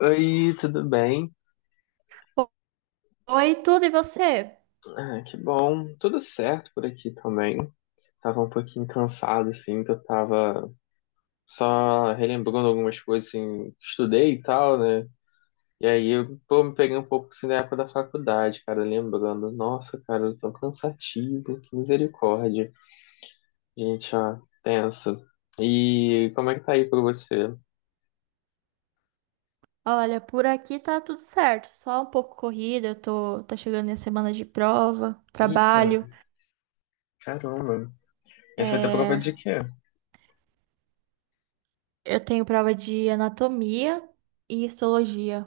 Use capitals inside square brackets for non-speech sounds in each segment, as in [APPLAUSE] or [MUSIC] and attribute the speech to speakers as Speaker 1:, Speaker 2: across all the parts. Speaker 1: Oi, tudo bem?
Speaker 2: Oi, tudo e você?
Speaker 1: Ah, que bom. Tudo certo por aqui também. Tava um pouquinho cansado, assim, que eu tava só relembrando algumas coisas, assim, que estudei e tal, né? E aí eu, pô, me peguei um pouco, assim, da época da faculdade, cara, lembrando. Nossa, cara, eu tô cansativo, que misericórdia. Gente, ó, tenso. E como é que tá aí pra você?
Speaker 2: Olha, por aqui tá tudo certo, só um pouco corrida, tá chegando minha semana de prova,
Speaker 1: Eita,
Speaker 2: trabalho,
Speaker 1: caramba. Essa vai ter prova
Speaker 2: é,
Speaker 1: de quê?
Speaker 2: eu tenho prova de anatomia e histologia,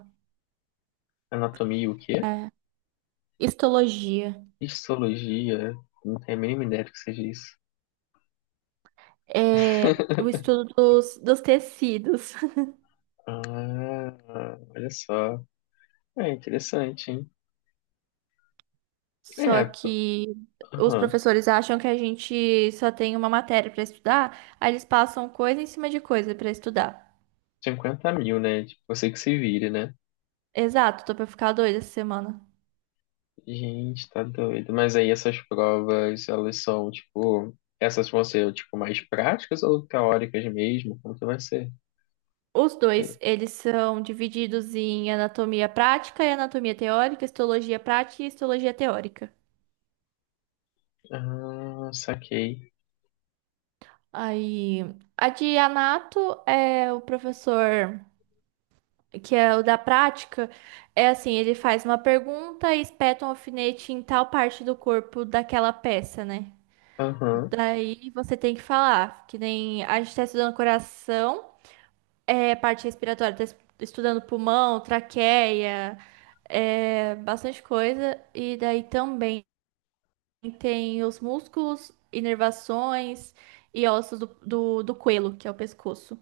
Speaker 1: Anatomia e o quê?
Speaker 2: é, histologia,
Speaker 1: Histologia? Não tenho a mínima ideia do que seja isso.
Speaker 2: é o estudo dos, dos tecidos, [LAUGHS]
Speaker 1: Ah, olha só. É interessante, hein?
Speaker 2: só
Speaker 1: É,
Speaker 2: que os
Speaker 1: aham.
Speaker 2: professores acham que a gente só tem uma matéria pra estudar, aí eles passam coisa em cima de coisa pra estudar.
Speaker 1: 50 mil, né? Tipo, você que se vire, né?
Speaker 2: Exato, tô pra ficar doida essa semana.
Speaker 1: Gente, tá doido. Mas aí essas provas, elas são, tipo, essas vão ser, tipo, mais práticas ou teóricas mesmo? Como que vai ser?
Speaker 2: Os dois,
Speaker 1: Que-
Speaker 2: eles são divididos em anatomia prática e anatomia teórica, histologia prática e histologia teórica.
Speaker 1: Ah, saquei.
Speaker 2: Aí, a de anato é o professor que é o da prática, é assim, ele faz uma pergunta e espeta um alfinete em tal parte do corpo daquela peça, né?
Speaker 1: Aham.
Speaker 2: Daí você tem que falar, que nem a gente tá estudando coração, é parte respiratória, estudando pulmão, traqueia, é, bastante coisa. E daí também tem os músculos, inervações e ossos do, do coelho, que é o pescoço.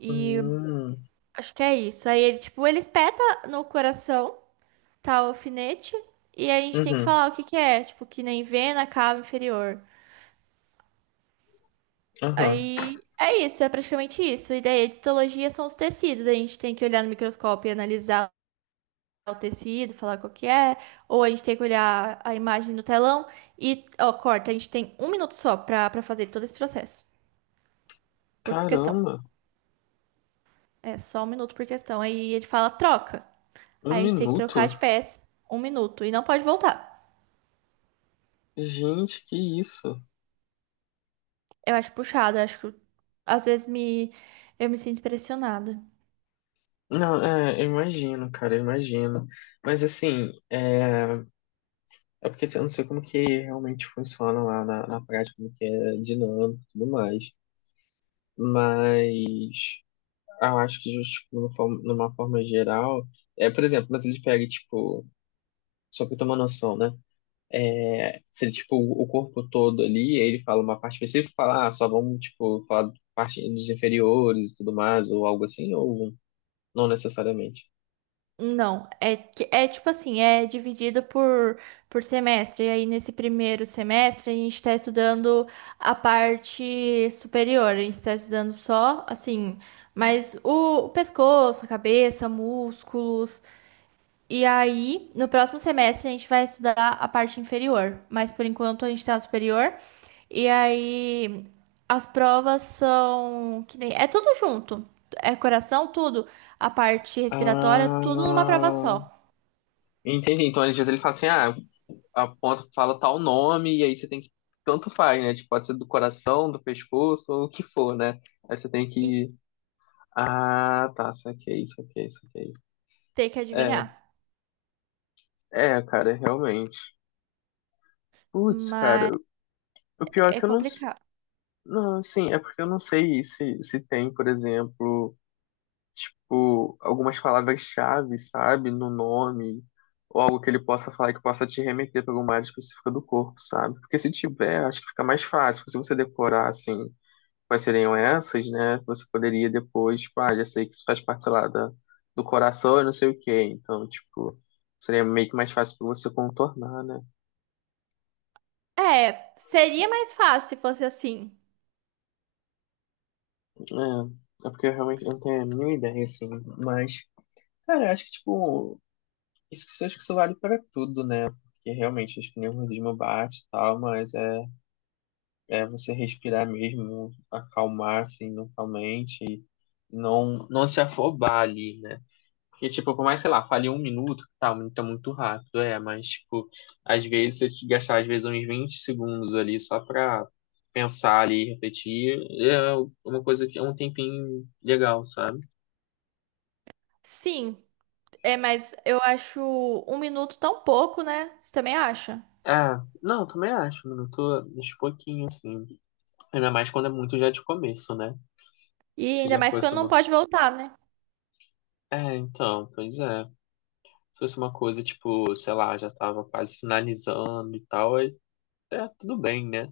Speaker 2: E
Speaker 1: Hum.
Speaker 2: acho que é isso. Aí ele, tipo, ele espeta no coração, tá, o alfinete, e a gente tem que
Speaker 1: Uhum.
Speaker 2: falar o que que é, tipo, que nem vena, cava inferior.
Speaker 1: Aham.
Speaker 2: Aí é isso, é praticamente isso. E daí a histologia são os tecidos, a gente tem que olhar no microscópio e analisar o tecido, falar qual que é, ou a gente tem que olhar a imagem no telão e, ó, corta, a gente tem um minuto só pra, pra fazer todo esse processo, por questão.
Speaker 1: Caramba,
Speaker 2: É só um minuto por questão. Aí ele fala troca. Aí
Speaker 1: um
Speaker 2: a gente tem que
Speaker 1: minuto?
Speaker 2: trocar de peça, um minuto, e não pode voltar.
Speaker 1: Gente, que isso?
Speaker 2: Eu acho puxado, eu acho que às vezes me, eu me sinto pressionada.
Speaker 1: Não, é, eu imagino, cara, eu imagino. Mas assim, é. É porque assim, eu não sei como que realmente funciona lá na prática, como que é dinâmico e tudo mais. Mas eu acho que tipo, numa forma geral, é, por exemplo, mas ele pega, tipo, só pra eu ter uma noção, né? É, se ele, tipo, o corpo todo ali, aí ele fala uma parte específica, e fala, ah, só vamos, tipo, parte dos inferiores e tudo mais, ou algo assim, ou não necessariamente.
Speaker 2: Não, é, é tipo assim, é dividido por semestre. E aí, nesse primeiro semestre, a gente está estudando a parte superior. A gente está estudando só, assim, mas o pescoço, a cabeça, músculos. E aí, no próximo semestre, a gente vai estudar a parte inferior, mas por enquanto a gente está superior. E aí, as provas são que nem. É tudo junto. É coração, tudo. A parte respiratória, tudo numa prova
Speaker 1: Ah,
Speaker 2: só.
Speaker 1: entendi. Então, às vezes ele fala assim, ah, aponta, fala tal nome, e aí você tem que. Tanto faz, né? Tipo, pode ser do coração, do pescoço, ou o que for, né? Aí você tem
Speaker 2: E
Speaker 1: que. Ah, tá, saquei, saquei, saquei.
Speaker 2: ter que
Speaker 1: É,
Speaker 2: adivinhar.
Speaker 1: é, cara, realmente. Putz, cara,
Speaker 2: Mas
Speaker 1: o pior é
Speaker 2: é
Speaker 1: que eu não.
Speaker 2: complicado.
Speaker 1: Não, assim, é porque eu não sei se, se tem, por exemplo, tipo, algumas palavras-chave, sabe? No nome, ou algo que ele possa falar que possa te remeter para alguma área específica do corpo, sabe? Porque se tiver, acho que fica mais fácil se você decorar, assim. Quais seriam essas, né? Você poderia depois, tipo, ah, já sei que isso faz parte, sei lá, do coração e não sei o quê. Então, tipo, seria meio que mais fácil pra você contornar, né?
Speaker 2: É, seria mais fácil se fosse assim.
Speaker 1: É, é porque eu realmente não tenho a mínima ideia, assim. Mas, cara, eu acho que, tipo, acho que isso vale pra tudo, né? Porque realmente acho que o nervosismo bate e tal, mas é você respirar mesmo, acalmar, assim, mentalmente, e não se afobar ali, né? Porque, tipo, por mais, sei lá, falhei 1 minuto, tá, 1 minuto é muito rápido, é, mas, tipo, às vezes você te gastar, às vezes, uns 20 segundos ali só pra pensar ali, refletir, é uma coisa que é um tempinho legal, sabe?
Speaker 2: Sim, é, mas eu acho um minuto tão pouco, né? Você também acha?
Speaker 1: Ah, não, também acho, mano, eu tô uns pouquinho, assim, ainda mais quando é muito já de começo, né?
Speaker 2: E
Speaker 1: Se
Speaker 2: ainda
Speaker 1: já
Speaker 2: mais
Speaker 1: fosse
Speaker 2: quando não
Speaker 1: uma...
Speaker 2: pode voltar, né?
Speaker 1: É, então, pois é. Se fosse uma coisa, tipo, sei lá, já tava quase finalizando e tal, aí, é, tudo bem, né?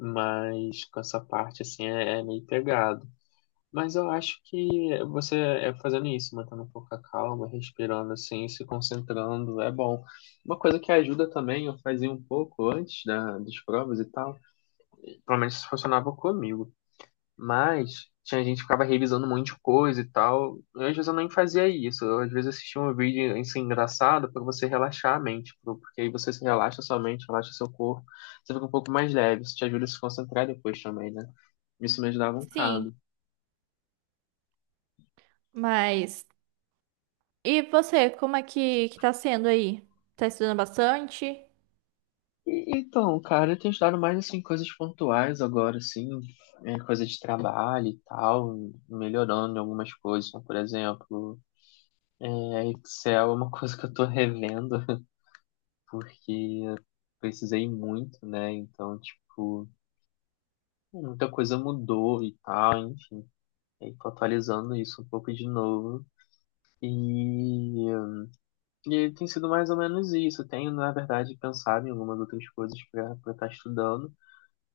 Speaker 1: Mas com essa parte assim é meio pegado. Mas eu acho que você é fazendo isso, mantendo um pouco a calma, respirando assim, se concentrando, é bom. Uma coisa que ajuda também, eu fazia um pouco antes das provas e tal, pelo menos isso funcionava comigo. Mas tinha gente que ficava revisando um monte de coisa e tal. E às vezes eu nem fazia isso. Eu, às vezes assistia um vídeo assim, engraçado para você relaxar a mente, porque aí você se relaxa sua mente, relaxa seu corpo, você fica um pouco mais leve, isso te ajuda a se concentrar depois também, né? Isso me ajudava um
Speaker 2: Sim.
Speaker 1: bocado.
Speaker 2: Mas e você, como é que tá sendo aí? Tá estudando bastante?
Speaker 1: E, então, cara, eu tenho estudado mais assim coisas pontuais agora, assim, é, coisa de trabalho e tal, melhorando em algumas coisas. Então, por exemplo, é, Excel é uma [LAUGHS] coisa que eu tô revendo. Porque eu precisei muito, né? Então, tipo, muita coisa mudou e tal, enfim. E aí tô atualizando isso um pouco de novo. E, e tem sido mais ou menos isso. Eu tenho, na verdade, pensado em algumas outras coisas para estar estudando.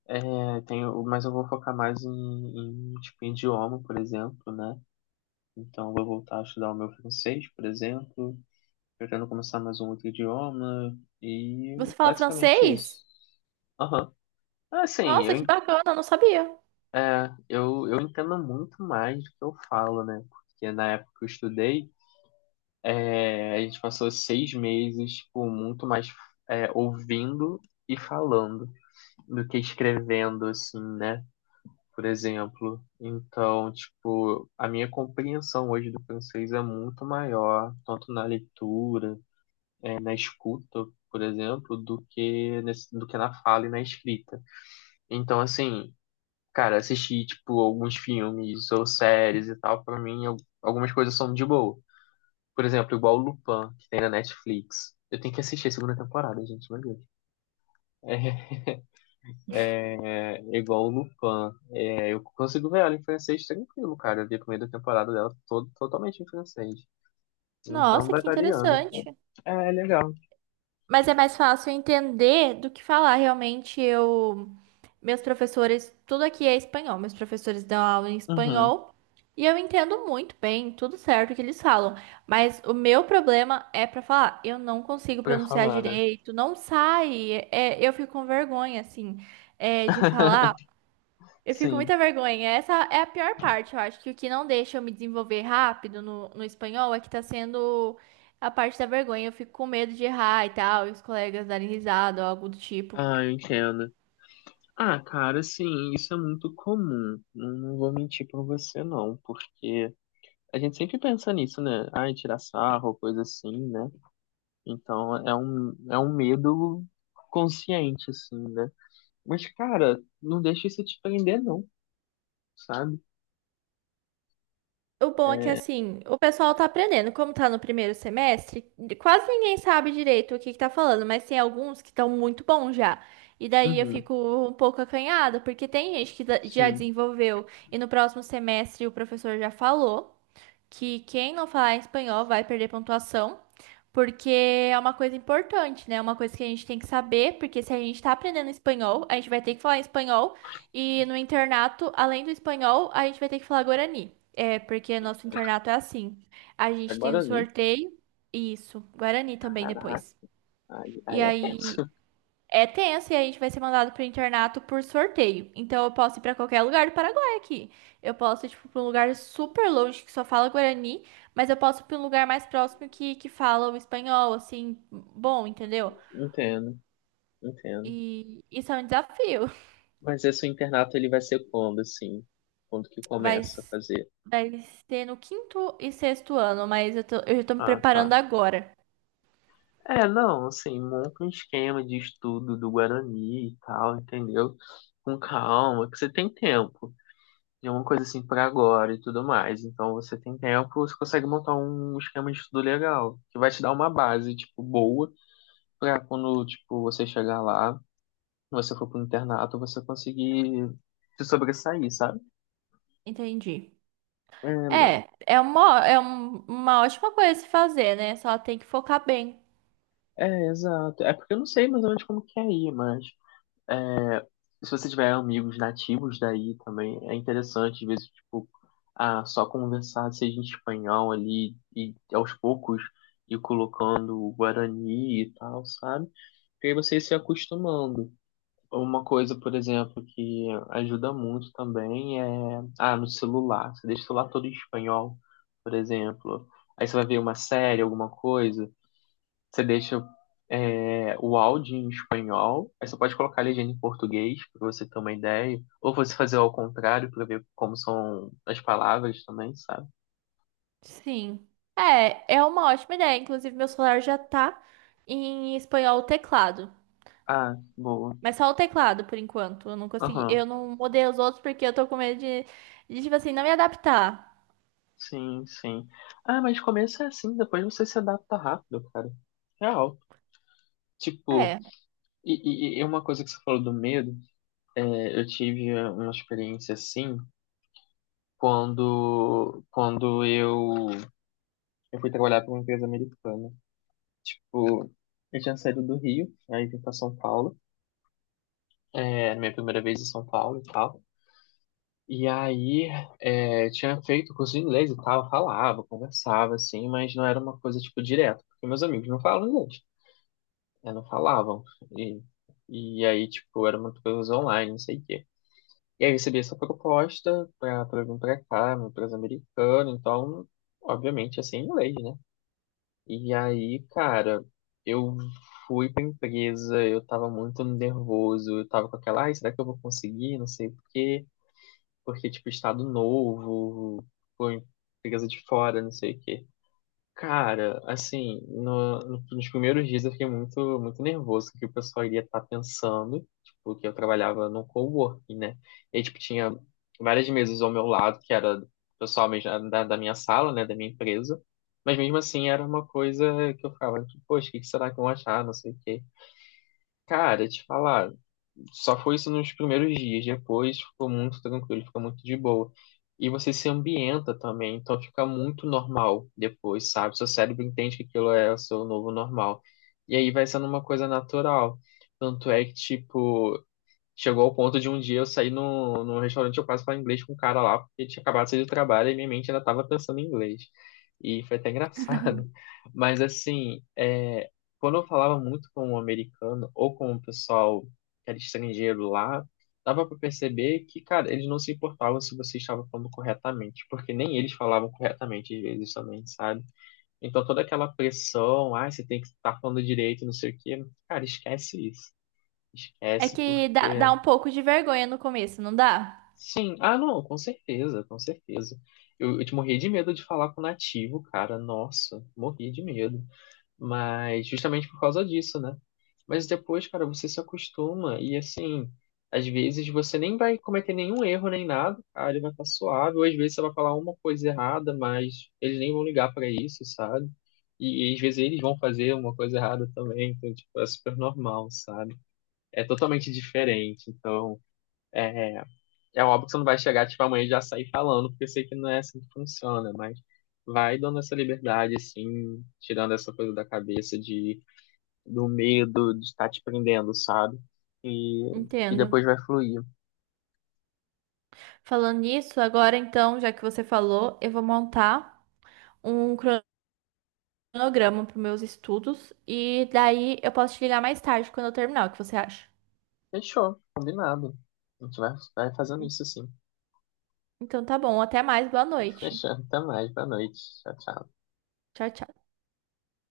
Speaker 1: É, tenho, mas eu vou focar mais em, tipo, em idioma, por exemplo, né? Então, eu vou voltar a estudar o meu francês, por exemplo. Pretendo começar mais um outro idioma. E
Speaker 2: Você fala
Speaker 1: basicamente
Speaker 2: francês?
Speaker 1: isso. Aham. Assim,
Speaker 2: Nossa,
Speaker 1: eu,
Speaker 2: que bacana, eu não sabia.
Speaker 1: é, eu entendo muito mais do que eu falo, né? Porque na época que eu estudei, é, a gente passou 6 meses, tipo, muito mais é, ouvindo e falando do que escrevendo, assim, né? Por exemplo. Então, tipo, a minha compreensão hoje do francês é muito maior, tanto na leitura, é, na escuta, por exemplo, do que, nesse, do que na fala e na escrita. Então, assim, cara, assistir, tipo, alguns filmes ou séries e tal, pra mim, algumas coisas são de boa. Por exemplo, igual o Lupin, que tem na Netflix. Eu tenho que assistir a segunda temporada, gente, meu Deus. É, é, igual o Lupin. É, eu consigo ver ela em francês tranquilo, cara. Eu vi a primeira temporada dela todo, totalmente em francês. Então,
Speaker 2: Nossa, que
Speaker 1: batalhando.
Speaker 2: interessante.
Speaker 1: É, é legal.
Speaker 2: Mas é mais fácil entender do que falar. Realmente, meus professores, tudo aqui é espanhol. Meus professores dão aula em
Speaker 1: Uhum.
Speaker 2: espanhol e eu entendo muito bem, tudo certo que eles falam. Mas o meu problema é para falar. Eu não consigo
Speaker 1: Pra
Speaker 2: pronunciar
Speaker 1: falar, né?
Speaker 2: direito, não sai. É, eu fico com vergonha, assim, é, de falar.
Speaker 1: [LAUGHS]
Speaker 2: Eu fico com
Speaker 1: Sim.
Speaker 2: muita vergonha. Essa é a pior parte. Eu acho que o que não deixa eu me desenvolver rápido no espanhol é que tá sendo a parte da vergonha. Eu fico com medo de errar e tal, e os colegas darem risada ou algo do tipo.
Speaker 1: Ah, eu entendo. Ah, cara, sim, isso é muito comum. Não vou mentir pra você, não, porque a gente sempre pensa nisso, né? Ai, tirar sarro, coisa assim, né? Então é um medo consciente, assim, né? Mas, cara, não, deixa isso te prender, não, sabe?
Speaker 2: O bom é que, assim, o pessoal tá aprendendo. Como tá no primeiro semestre, quase ninguém sabe direito o que que tá falando, mas tem alguns que estão muito bons já. E daí eu
Speaker 1: Uhum,
Speaker 2: fico um pouco acanhada, porque tem gente que já
Speaker 1: sim.
Speaker 2: desenvolveu e no próximo semestre o professor já falou que quem não falar espanhol vai perder pontuação. Porque é uma coisa importante, né? É uma coisa que a gente tem que saber, porque se a gente tá aprendendo espanhol, a gente vai ter que falar espanhol. E no internato, além do espanhol, a gente vai ter que falar guarani. É, porque nosso internato é assim. A gente tem
Speaker 1: Agora
Speaker 2: um
Speaker 1: ali,
Speaker 2: sorteio. Isso, guarani também
Speaker 1: caraca,
Speaker 2: depois.
Speaker 1: aí,
Speaker 2: E
Speaker 1: aí é
Speaker 2: aí
Speaker 1: tenso. [LAUGHS]
Speaker 2: é tenso e a gente vai ser mandado pro internato por sorteio. Então eu posso ir pra qualquer lugar do Paraguai aqui. Eu posso ir, tipo, pra um lugar super longe que só fala Guarani, mas eu posso ir pra um lugar mais próximo que fala o espanhol, assim, bom, entendeu?
Speaker 1: Entendo, entendo.
Speaker 2: E isso é um desafio.
Speaker 1: Mas esse internato ele vai ser quando, assim? Quando que
Speaker 2: [LAUGHS] Vai,
Speaker 1: começa a
Speaker 2: s-
Speaker 1: fazer?
Speaker 2: vai ser no quinto e sexto ano, mas eu já tô me
Speaker 1: Ah, tá.
Speaker 2: preparando agora.
Speaker 1: É, não, assim, monta um esquema de estudo do Guarani e tal, entendeu? Com calma, que você tem tempo. É uma coisa assim para agora e tudo mais. Então você tem tempo, você consegue montar um esquema de estudo legal, que vai te dar uma base, tipo, boa, pra quando, tipo, você chegar lá, você for pro internato, você conseguir se sobressair, sabe?
Speaker 2: Entendi.
Speaker 1: É,
Speaker 2: É uma ótima coisa a se fazer, né? Só tem que focar bem.
Speaker 1: é, exato. É porque eu não sei mais ou menos como que é aí, mas se você tiver amigos nativos daí também, é interessante, às vezes, tipo, ah, só conversar, seja em espanhol ali, e aos poucos ir colocando o guarani e tal, sabe? E aí você ir se acostumando. Uma coisa, por exemplo, que ajuda muito também é, ah, no celular, você deixa o celular todo em espanhol, por exemplo. Aí você vai ver uma série, alguma coisa, você deixa é, o áudio em espanhol, aí você pode colocar a legenda em português, para você ter uma ideia. Ou você fazer ao contrário, para ver como são as palavras também, sabe?
Speaker 2: Sim. É, é uma ótima ideia. Inclusive, meu celular já tá em espanhol o teclado.
Speaker 1: Ah, boa.
Speaker 2: Mas só o teclado, por enquanto. Eu não consegui.
Speaker 1: Aham.
Speaker 2: Eu não mudei os outros porque eu tô com medo de tipo assim, não me adaptar.
Speaker 1: Sim, sim. Ah, mas começa assim, depois você se adapta rápido, cara. Real. Tipo,
Speaker 2: É.
Speaker 1: e, e uma coisa que você falou do medo, é, eu tive uma experiência assim quando eu fui trabalhar para uma empresa americana. Tipo, eu tinha saído do Rio, aí vim pra São Paulo. É, minha primeira vez em São Paulo e tal. E aí, é, eu tinha feito curso de inglês e tal, eu falava, conversava, assim, mas não era uma coisa, tipo, direta, porque meus amigos não falam inglês, né, não falavam. E, e aí, tipo, era uma coisa online, não sei o quê. E aí, eu recebi essa proposta pra vir pra cá, uma empresa americana, então, obviamente, ia ser em inglês, né? E aí, cara, eu fui pra empresa, eu tava muito nervoso, eu tava com aquela, ai, será que eu vou conseguir? Não sei o quê, porque, tipo, estado novo, pô, empresa de fora, não sei o quê. Cara, assim, nos primeiros dias eu fiquei muito, muito nervoso com o que o pessoal iria estar pensando, tipo, que eu trabalhava num coworking, né? E, aí, tipo, tinha várias mesas ao meu lado, que era do pessoal mesmo da minha sala, né, da minha empresa, mas mesmo assim era uma coisa que eu ficava, tipo, poxa, o que que será que vão achar, não sei o quê. Cara, te falar, só foi isso nos primeiros dias. Depois ficou muito tranquilo, fica muito de boa. E você se ambienta também, então fica muito normal depois, sabe? Seu cérebro entende que aquilo é o seu novo normal. E aí vai sendo uma coisa natural. Tanto é que, tipo, chegou ao ponto de um dia eu sair no restaurante, eu quase falar inglês com um cara lá, porque tinha acabado de sair do trabalho e minha mente ainda estava pensando em inglês. E foi até engraçado. [LAUGHS] Mas assim, é, quando eu falava muito com um americano ou com o pessoal que era estrangeiro lá, dava para perceber que, cara, eles não se importavam se você estava falando corretamente, porque nem eles falavam corretamente às vezes também, sabe? Então toda aquela pressão, ah, você tem que estar falando direito, não sei o quê, cara, esquece isso.
Speaker 2: É
Speaker 1: Esquece
Speaker 2: que dá,
Speaker 1: porque.
Speaker 2: dá um pouco de vergonha no começo, não dá?
Speaker 1: Sim, ah não, com certeza, com certeza. Eu te morria de medo de falar com nativo, cara, nossa, morria de medo. Mas justamente por causa disso, né? Mas depois, cara, você se acostuma e assim, às vezes você nem vai cometer nenhum erro nem nada, cara, ele vai estar suave, ou às vezes você vai falar uma coisa errada, mas eles nem vão ligar pra isso, sabe? E às vezes eles vão fazer uma coisa errada também, então, tipo, é super normal, sabe? É totalmente diferente, então. é é óbvio que você não vai chegar, tipo, amanhã e já sair falando, porque eu sei que não é assim que funciona, mas vai dando essa liberdade, assim, tirando essa coisa da cabeça de, do medo de estar te prendendo, sabe? E que
Speaker 2: Entendo.
Speaker 1: depois vai fluir.
Speaker 2: Falando nisso, agora então, já que você falou, eu vou montar um cronograma para meus estudos e daí eu posso te ligar mais tarde quando eu terminar, o que você acha?
Speaker 1: Fechou, combinado. A gente vai, vai fazendo isso, assim.
Speaker 2: Então tá bom, até mais, boa noite.
Speaker 1: Fechando, até mais, boa noite. Tchau, tchau.
Speaker 2: Tchau, tchau.